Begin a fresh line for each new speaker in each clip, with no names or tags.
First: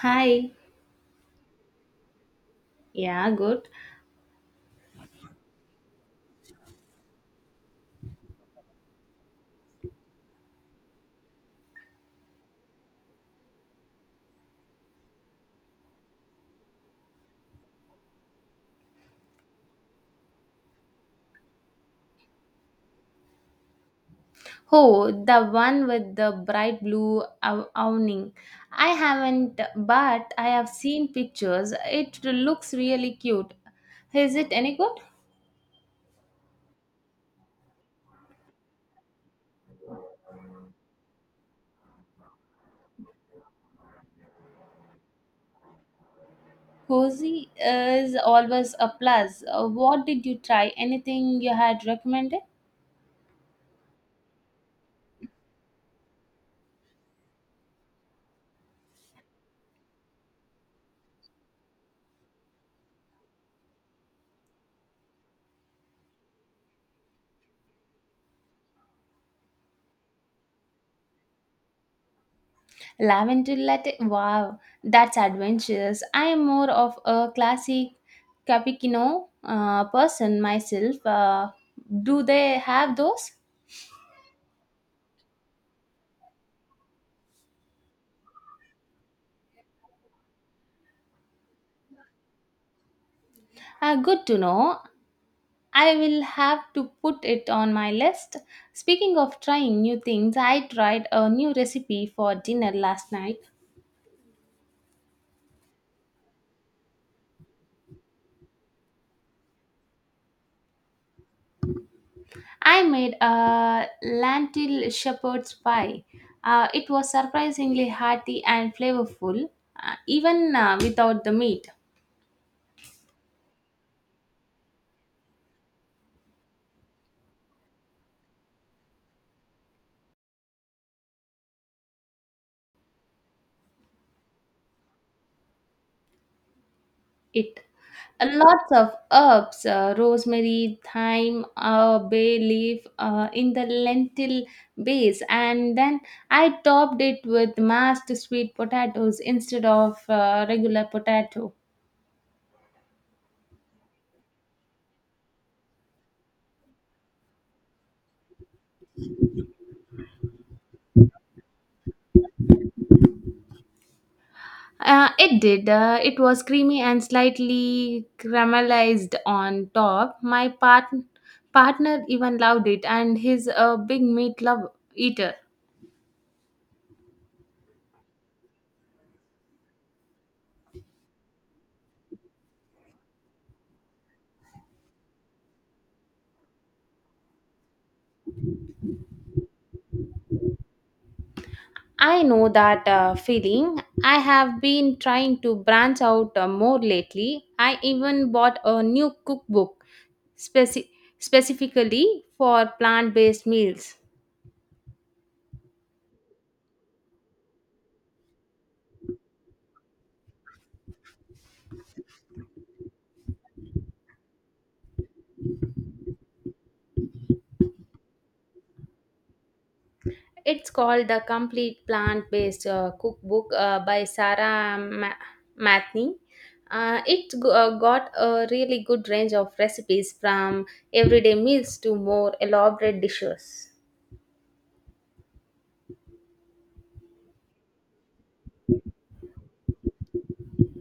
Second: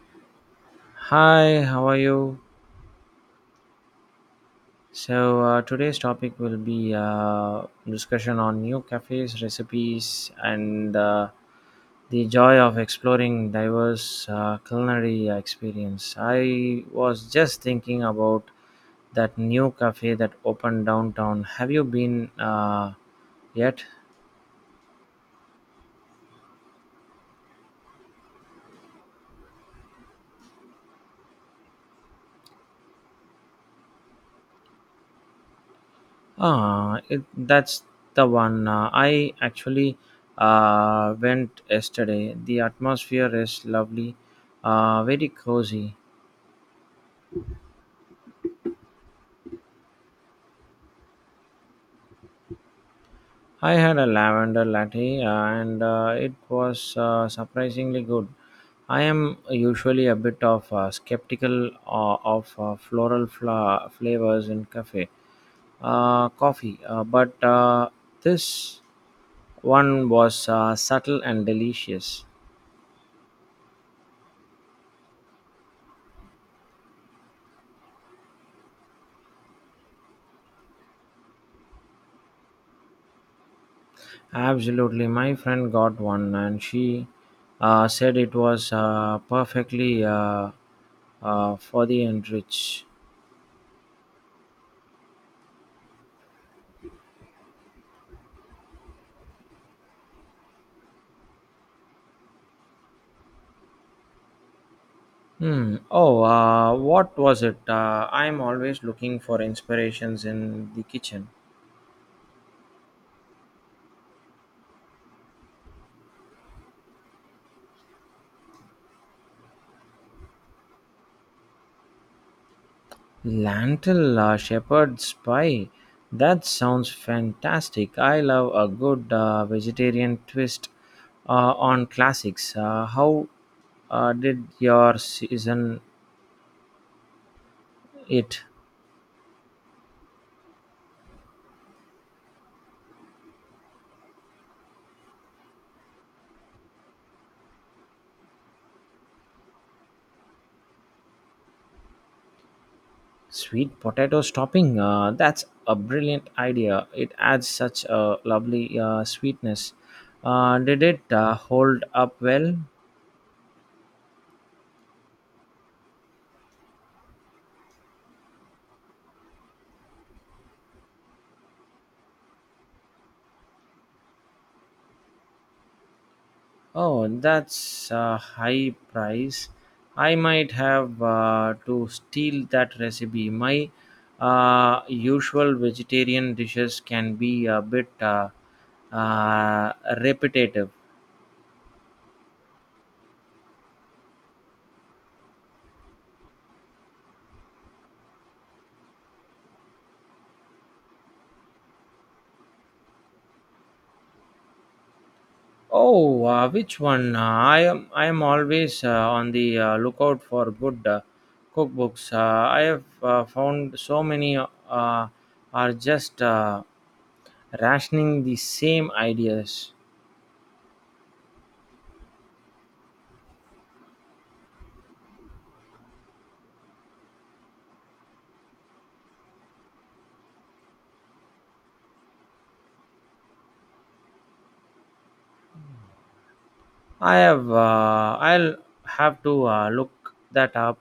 Hi.
Hi, how are you?
Yeah, good.
So today's topic will be discussion on new cafes, recipes, and the joy of exploring diverse culinary experience. I was just thinking about that new cafe that opened downtown. Have you been yet?
Oh, the one with the bright awning. I haven't, but I have seen pictures. It looks really cute. Is it any good?
Ah, that's the one. I actually went yesterday. The atmosphere is lovely, very cozy.
Cozy is always a plus. What did you try? Anything you had recommended?
I had a lavender latte and it was surprisingly good. I am usually a bit of skeptical of floral flavors in cafe coffee, but this one was subtle and delicious.
Lavender latte. Wow, that's adventurous. I am more of a classic cappuccino person myself. Do they have those?
Absolutely, my friend got one and she said it was perfectly for the and rich.
Ah, good to know. I will have to put it on my list. Speaking of trying new things, I tried a new recipe for dinner last night.
Hmm. Oh, what was it? I'm always looking for inspirations in the kitchen.
I made a lentil shepherd's pie. It was surprisingly hearty and flavorful, even without the meat.
Lentil shepherd's pie. That sounds fantastic. I love a good vegetarian twist on classics. How did your season
It
it?
Lots of herbs, rosemary, thyme, bay leaf in the lentil base, and then I topped it with mashed sweet potatoes instead of regular potato.
Sweet potato topping. That's a brilliant idea. It adds such a lovely sweetness. Did it hold up well?
It did. It was creamy and slightly caramelized on top. My partner even loved it, and he's a big meat love eater.
Oh, that's a high price. I might have to steal that recipe. My usual vegetarian dishes can be a bit uh, repetitive.
I know that feeling. I have been trying to branch out more lately. I even bought a new cookbook speci- specifically for plant based meals.
Oh, which one? I am always on the lookout for good cookbooks. I have found so many are just rationing the same ideas.
It's called The Complete Plant Based Cookbook by Sarah Matney. It g- got a really good range of recipes from everyday meals to more elaborate dishes.
I have. I'll have to look that up.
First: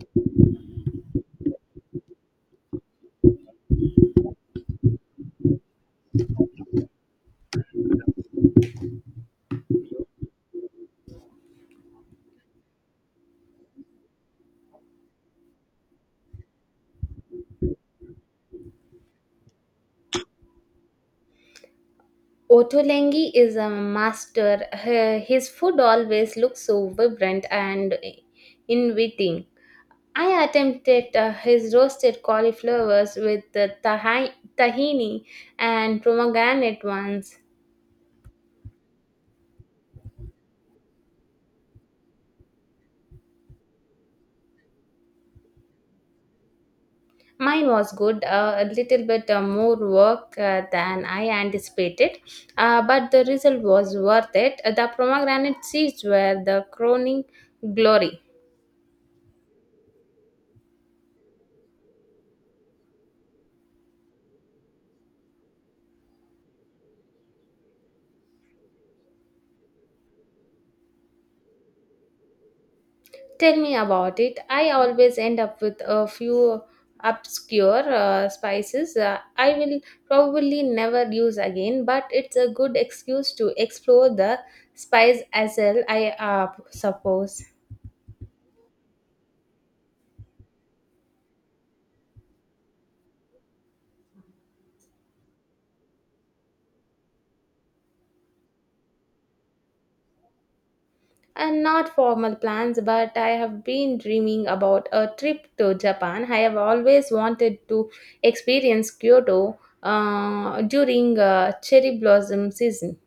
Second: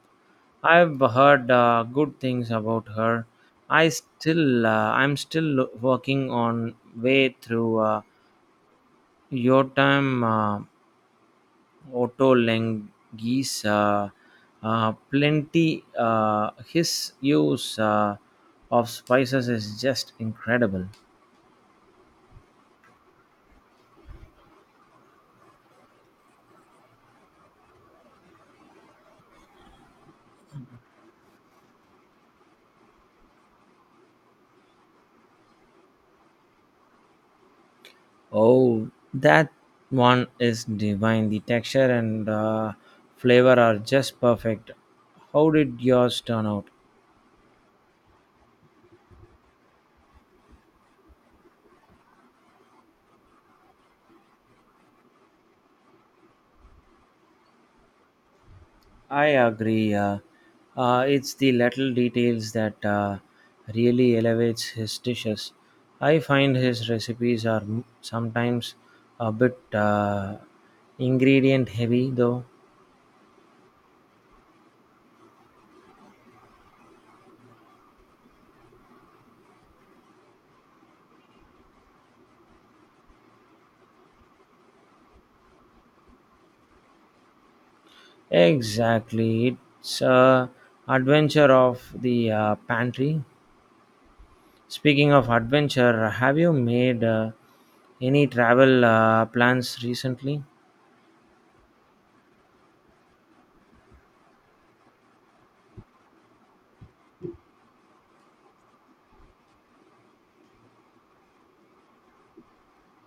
I've heard good things about her. I still. I'm still working on way through your time. Otto Lengi's plenty. His use of spices is just incredible.
Ottolenghi is a master. Her- His food always looks so vibrant and inviting. I attempted his roasted cauliflowers with the tahini and pomegranate ones.
Oh, that one is divine. The texture and flavor are just perfect. How did yours turn out?
Mine was good, a little bit more work than I anticipated, but the result was worth it. The pomegranate seeds were the crowning glory.
I agree. It's the little details that really elevates his dishes. I find his recipes are sometimes a bit ingredient heavy, though.
Tell me about it. I always end up with a few obscure spices I will probably never use again, but it's a good excuse to explore the spice as well, I suppose.
Exactly, it's a adventure of the pantry. Speaking of adventure, have you made any travel plans recently?
And not formal plans, but I have been dreaming about a trip to Japan. I have always wanted to experience Kyoto during cherry blossom season.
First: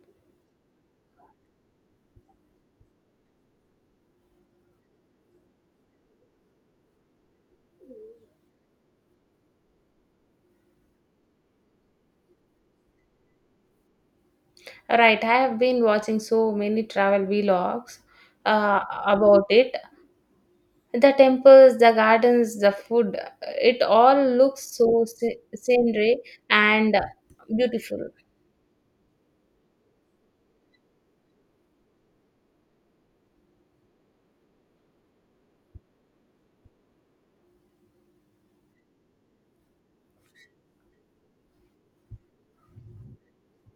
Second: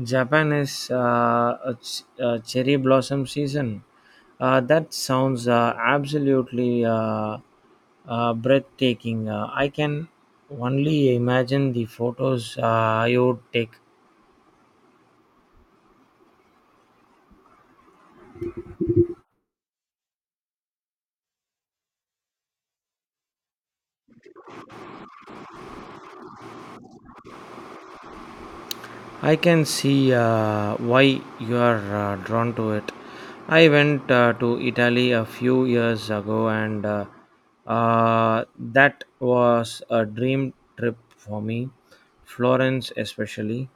Japan is a cherry blossom season. That sounds absolutely breathtaking. I can only imagine the photos you would take.
Right, I have been watching so many travel vlogs uh, about it. The temples, the gardens, the food, it all looks so scenery and beautiful.
I can see why you are drawn to it. I went to Italy a few years ago, and that was a dream trip for me. Florence, especially.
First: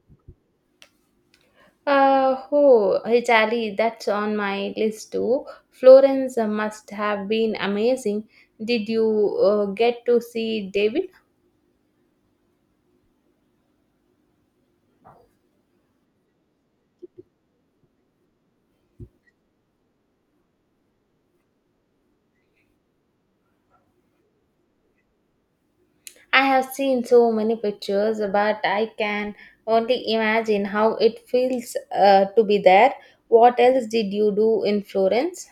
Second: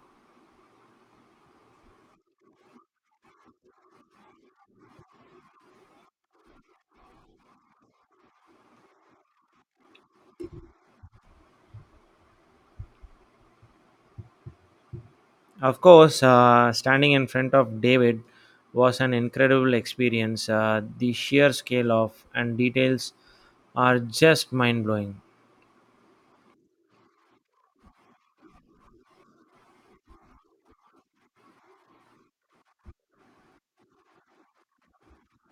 Oh, Italy, that's on my list too. Florence must have been amazing. Did you get to see David?
Of course, standing in front of David was an incredible experience. The sheer scale of and details are just mind blowing.
I have seen so many pictures, but I can only imagine how it feels to be there. What else did you do in Florence?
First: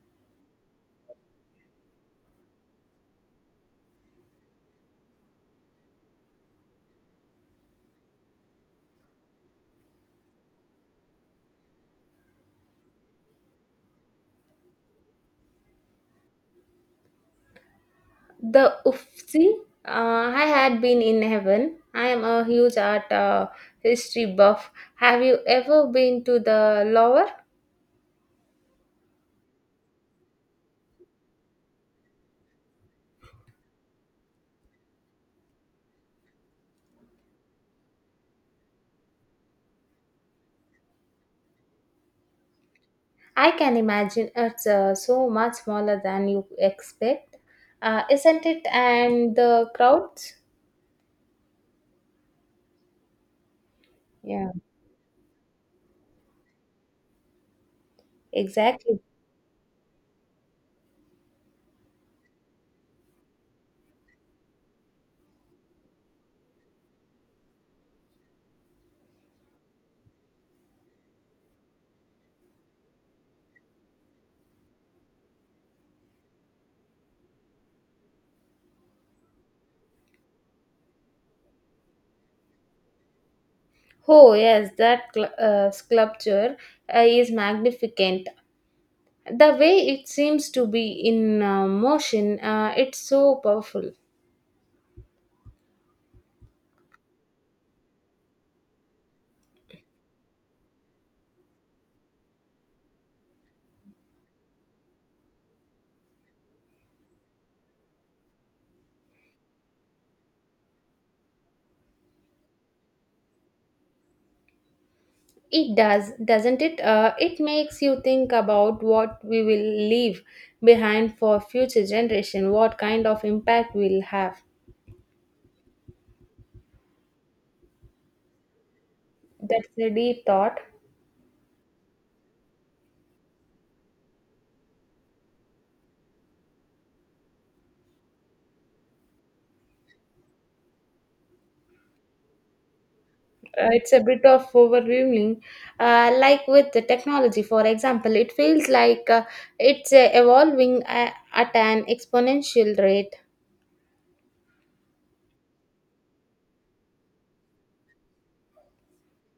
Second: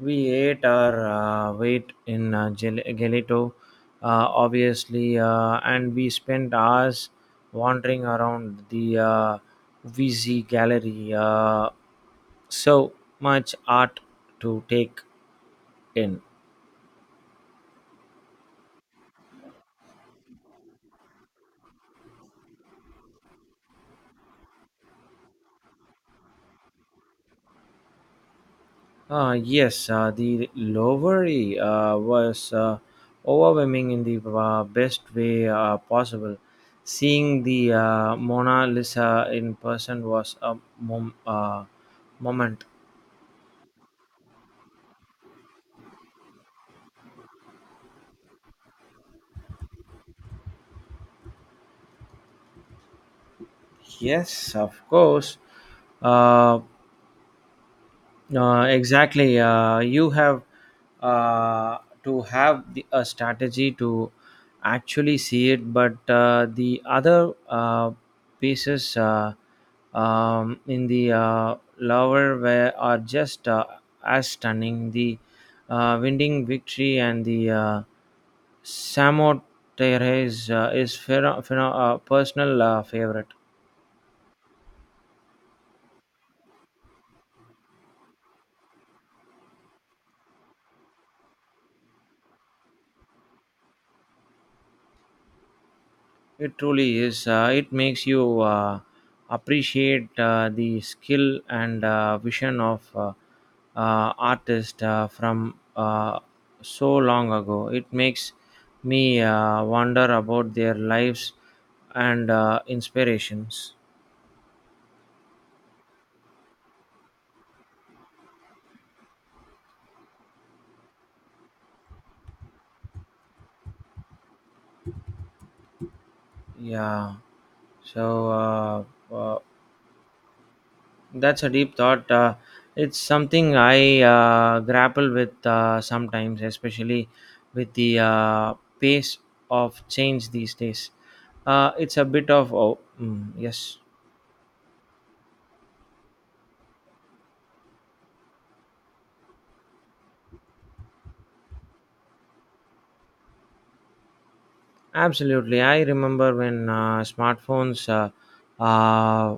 We ate our weight in gelato, obviously, and we spent hours wandering around the VZ gallery. So much art to take in.
The Uffizi? I had been in heaven. I am a huge art history buff. Have you ever been to the Louvre?
Yes, the Lowery was overwhelming in the best way possible. Seeing the Mona Lisa in person was a moment.
I can imagine it's so much smaller than you expect, isn't it? And the crowds? Yeah,
Yes, of course. Uh,
exactly.
exactly. You have uh, to have a strategy to actually see it, but the other pieces in the lower were are just as stunning. The winning victory and the Samo Terres is personal favorite.
Oh, yes, that sculpture is magnificent. The way it seems to be in motion, it's so powerful.
It truly is. It makes you appreciate the skill and vision of artists from so long ago. It makes me wonder about their lives and inspirations.
It does, doesn't it? It makes you think about what we will leave behind for future generation, what kind of impact we'll have.
Yeah. So uh, uh,
That's a deep thought.
That's a deep thought. It's something I grapple with sometimes, especially with the pace of change these days. It's a bit of yes,
It's a bit of overwhelming. Like with the technology, for example, it feels like it's evolving at an exponential rate,
absolutely. I remember when smartphones uh,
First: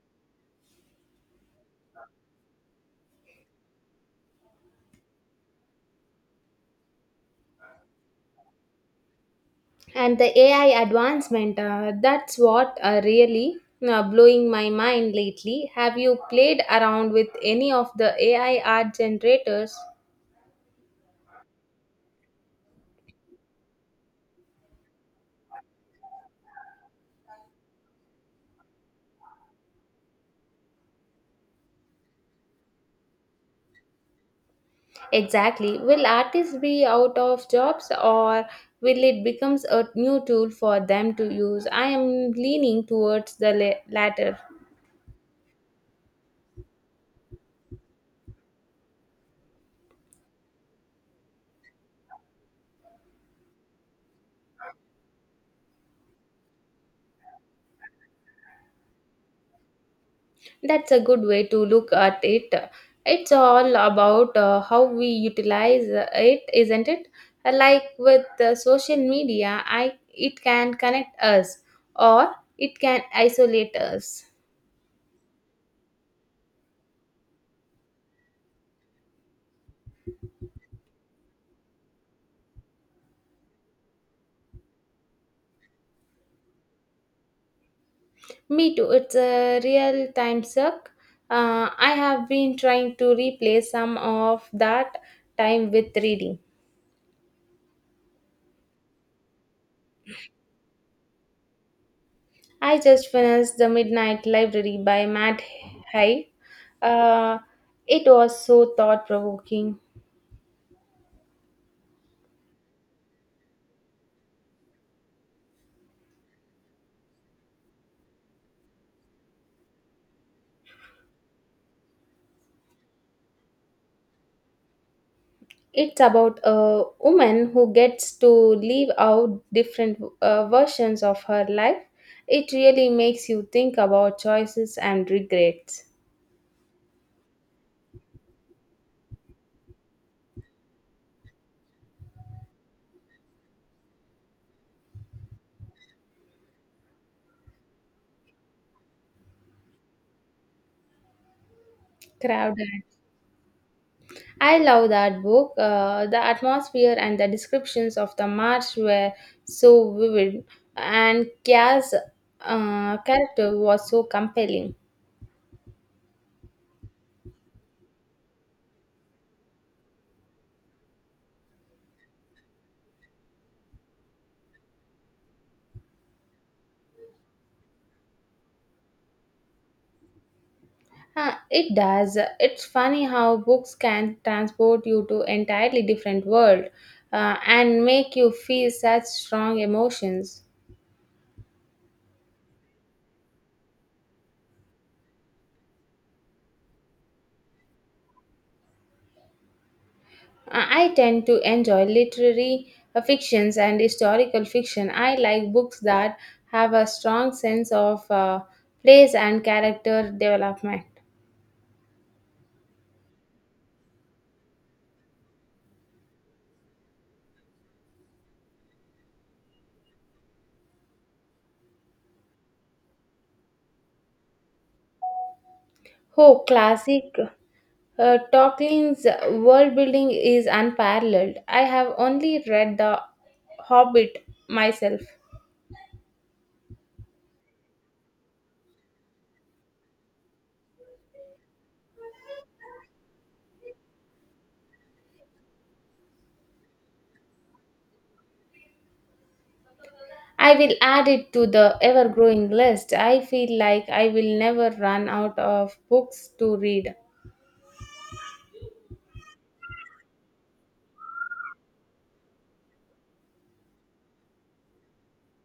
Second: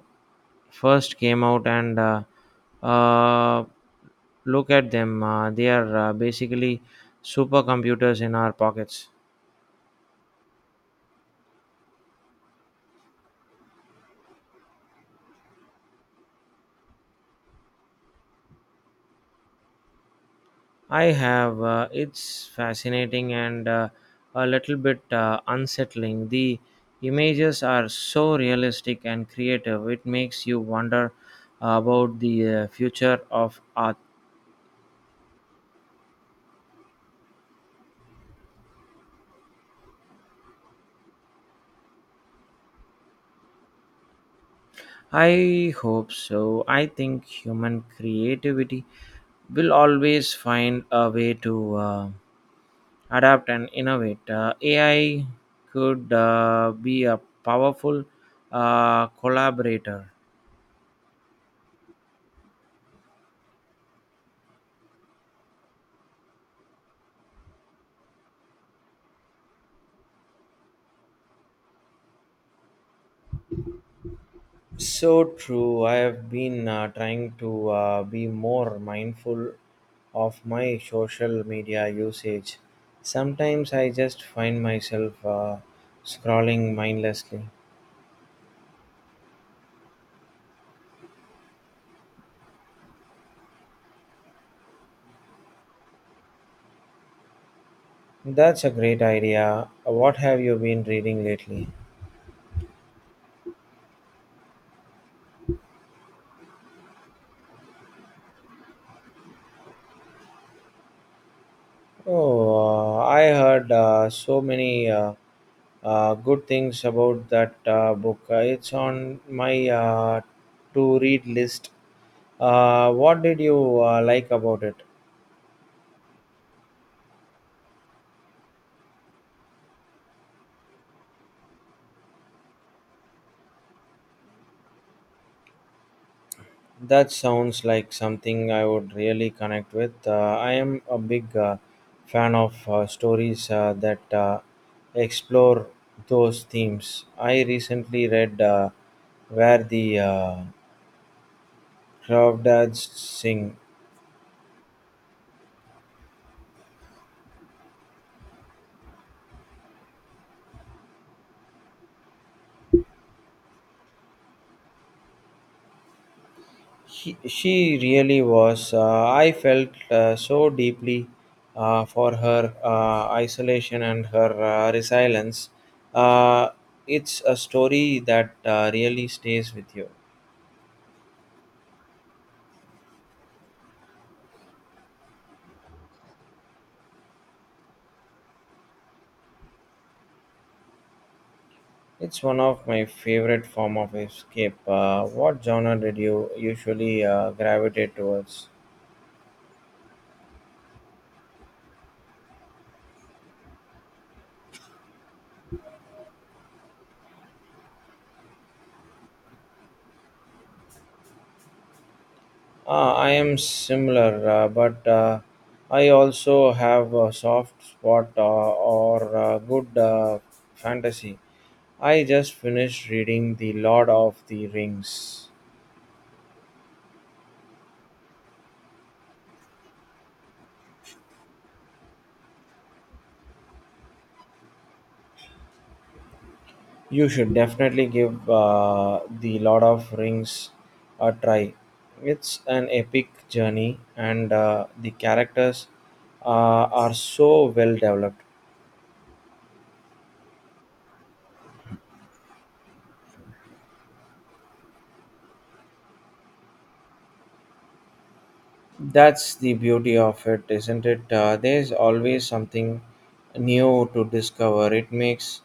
first came out, and uh, look at them. They are basically supercomputers in our pockets.
and the AI advancement, that's what really blowing my mind lately. Have you played around with any of the AI art generators?
I have. It's fascinating and a little bit unsettling. The images are so realistic and creative. It makes you wonder about the future of art.
Exactly. Will artists be out of jobs or will it becomes a new tool for them to use? I am leaning towards the latter.
I hope so. I think human creativity will always find a way to adapt and innovate. AI could be a powerful collaborator.
That's a good way to look at it. It's all about how we utilize it, isn't it? Like with social media, I it can connect us or it can isolate us.
So true. I have been trying to be more mindful of my social media usage. Sometimes I just find myself scrolling mindlessly.
Me too. It's a real time suck. I have been trying to replace some of that time with reading.
That's a great idea. What have you been reading lately?
I just finished The Midnight Library by Matt Haig. Uh, it was so thought provoking.
Oh, I heard so many good things about that book. It's on my to read list. What did you like about it?
It's about a woman who gets to live out different versions of her life. It really makes you think about choices and regrets.
That sounds like something I would really connect with. I am a big fan of stories that explore those themes. I recently read Where the Crawdads
Crowded.
Sing.
I love that book. The atmosphere and the descriptions of the march were so vivid, and Kia's character was so compelling.
She really was. I felt so deeply for her isolation and her resilience. Uh, it's a story that really stays with you.
Huh, it does. It's funny how books can transport you to entirely different world and make you feel such strong emotions.
It's one of my favorite form of escape. What genre did you usually gravitate towards?
I tend to enjoy literary fictions and historical fiction. I like books that have a strong sense of place and character development.
I am similar, but I also have a soft spot or good fantasy. I just finished reading The Lord of the Rings.
Oh, classic Tolkien's world building is unparalleled. I have only read The Hobbit myself.
You should definitely give the Lord of Rings a try. It's an epic journey, and the characters are so well developed.
I will add it to the ever growing list. I feel like I will never run out of books to read.
That's the beauty of it, isn't it? There's always something new to discover. It makes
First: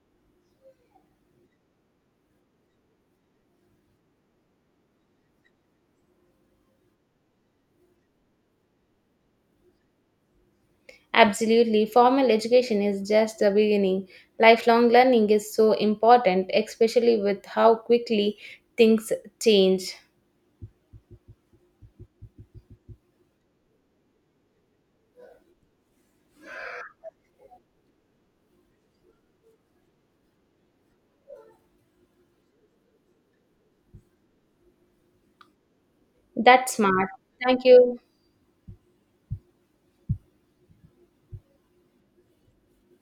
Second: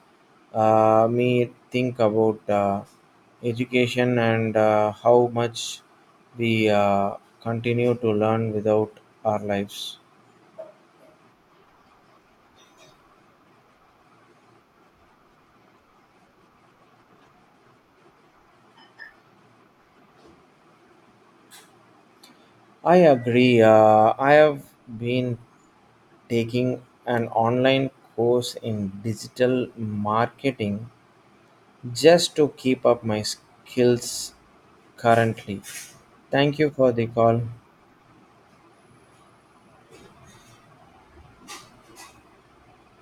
me think about education and how much we continue to learn without our lives.
Absolutely, formal education is just the beginning. Lifelong learning is so important, especially with how quickly things change.
I agree. I have been taking an online course in digital marketing just to keep up my skills currently. Thank you
That's
for the
smart.
call.
Thank you.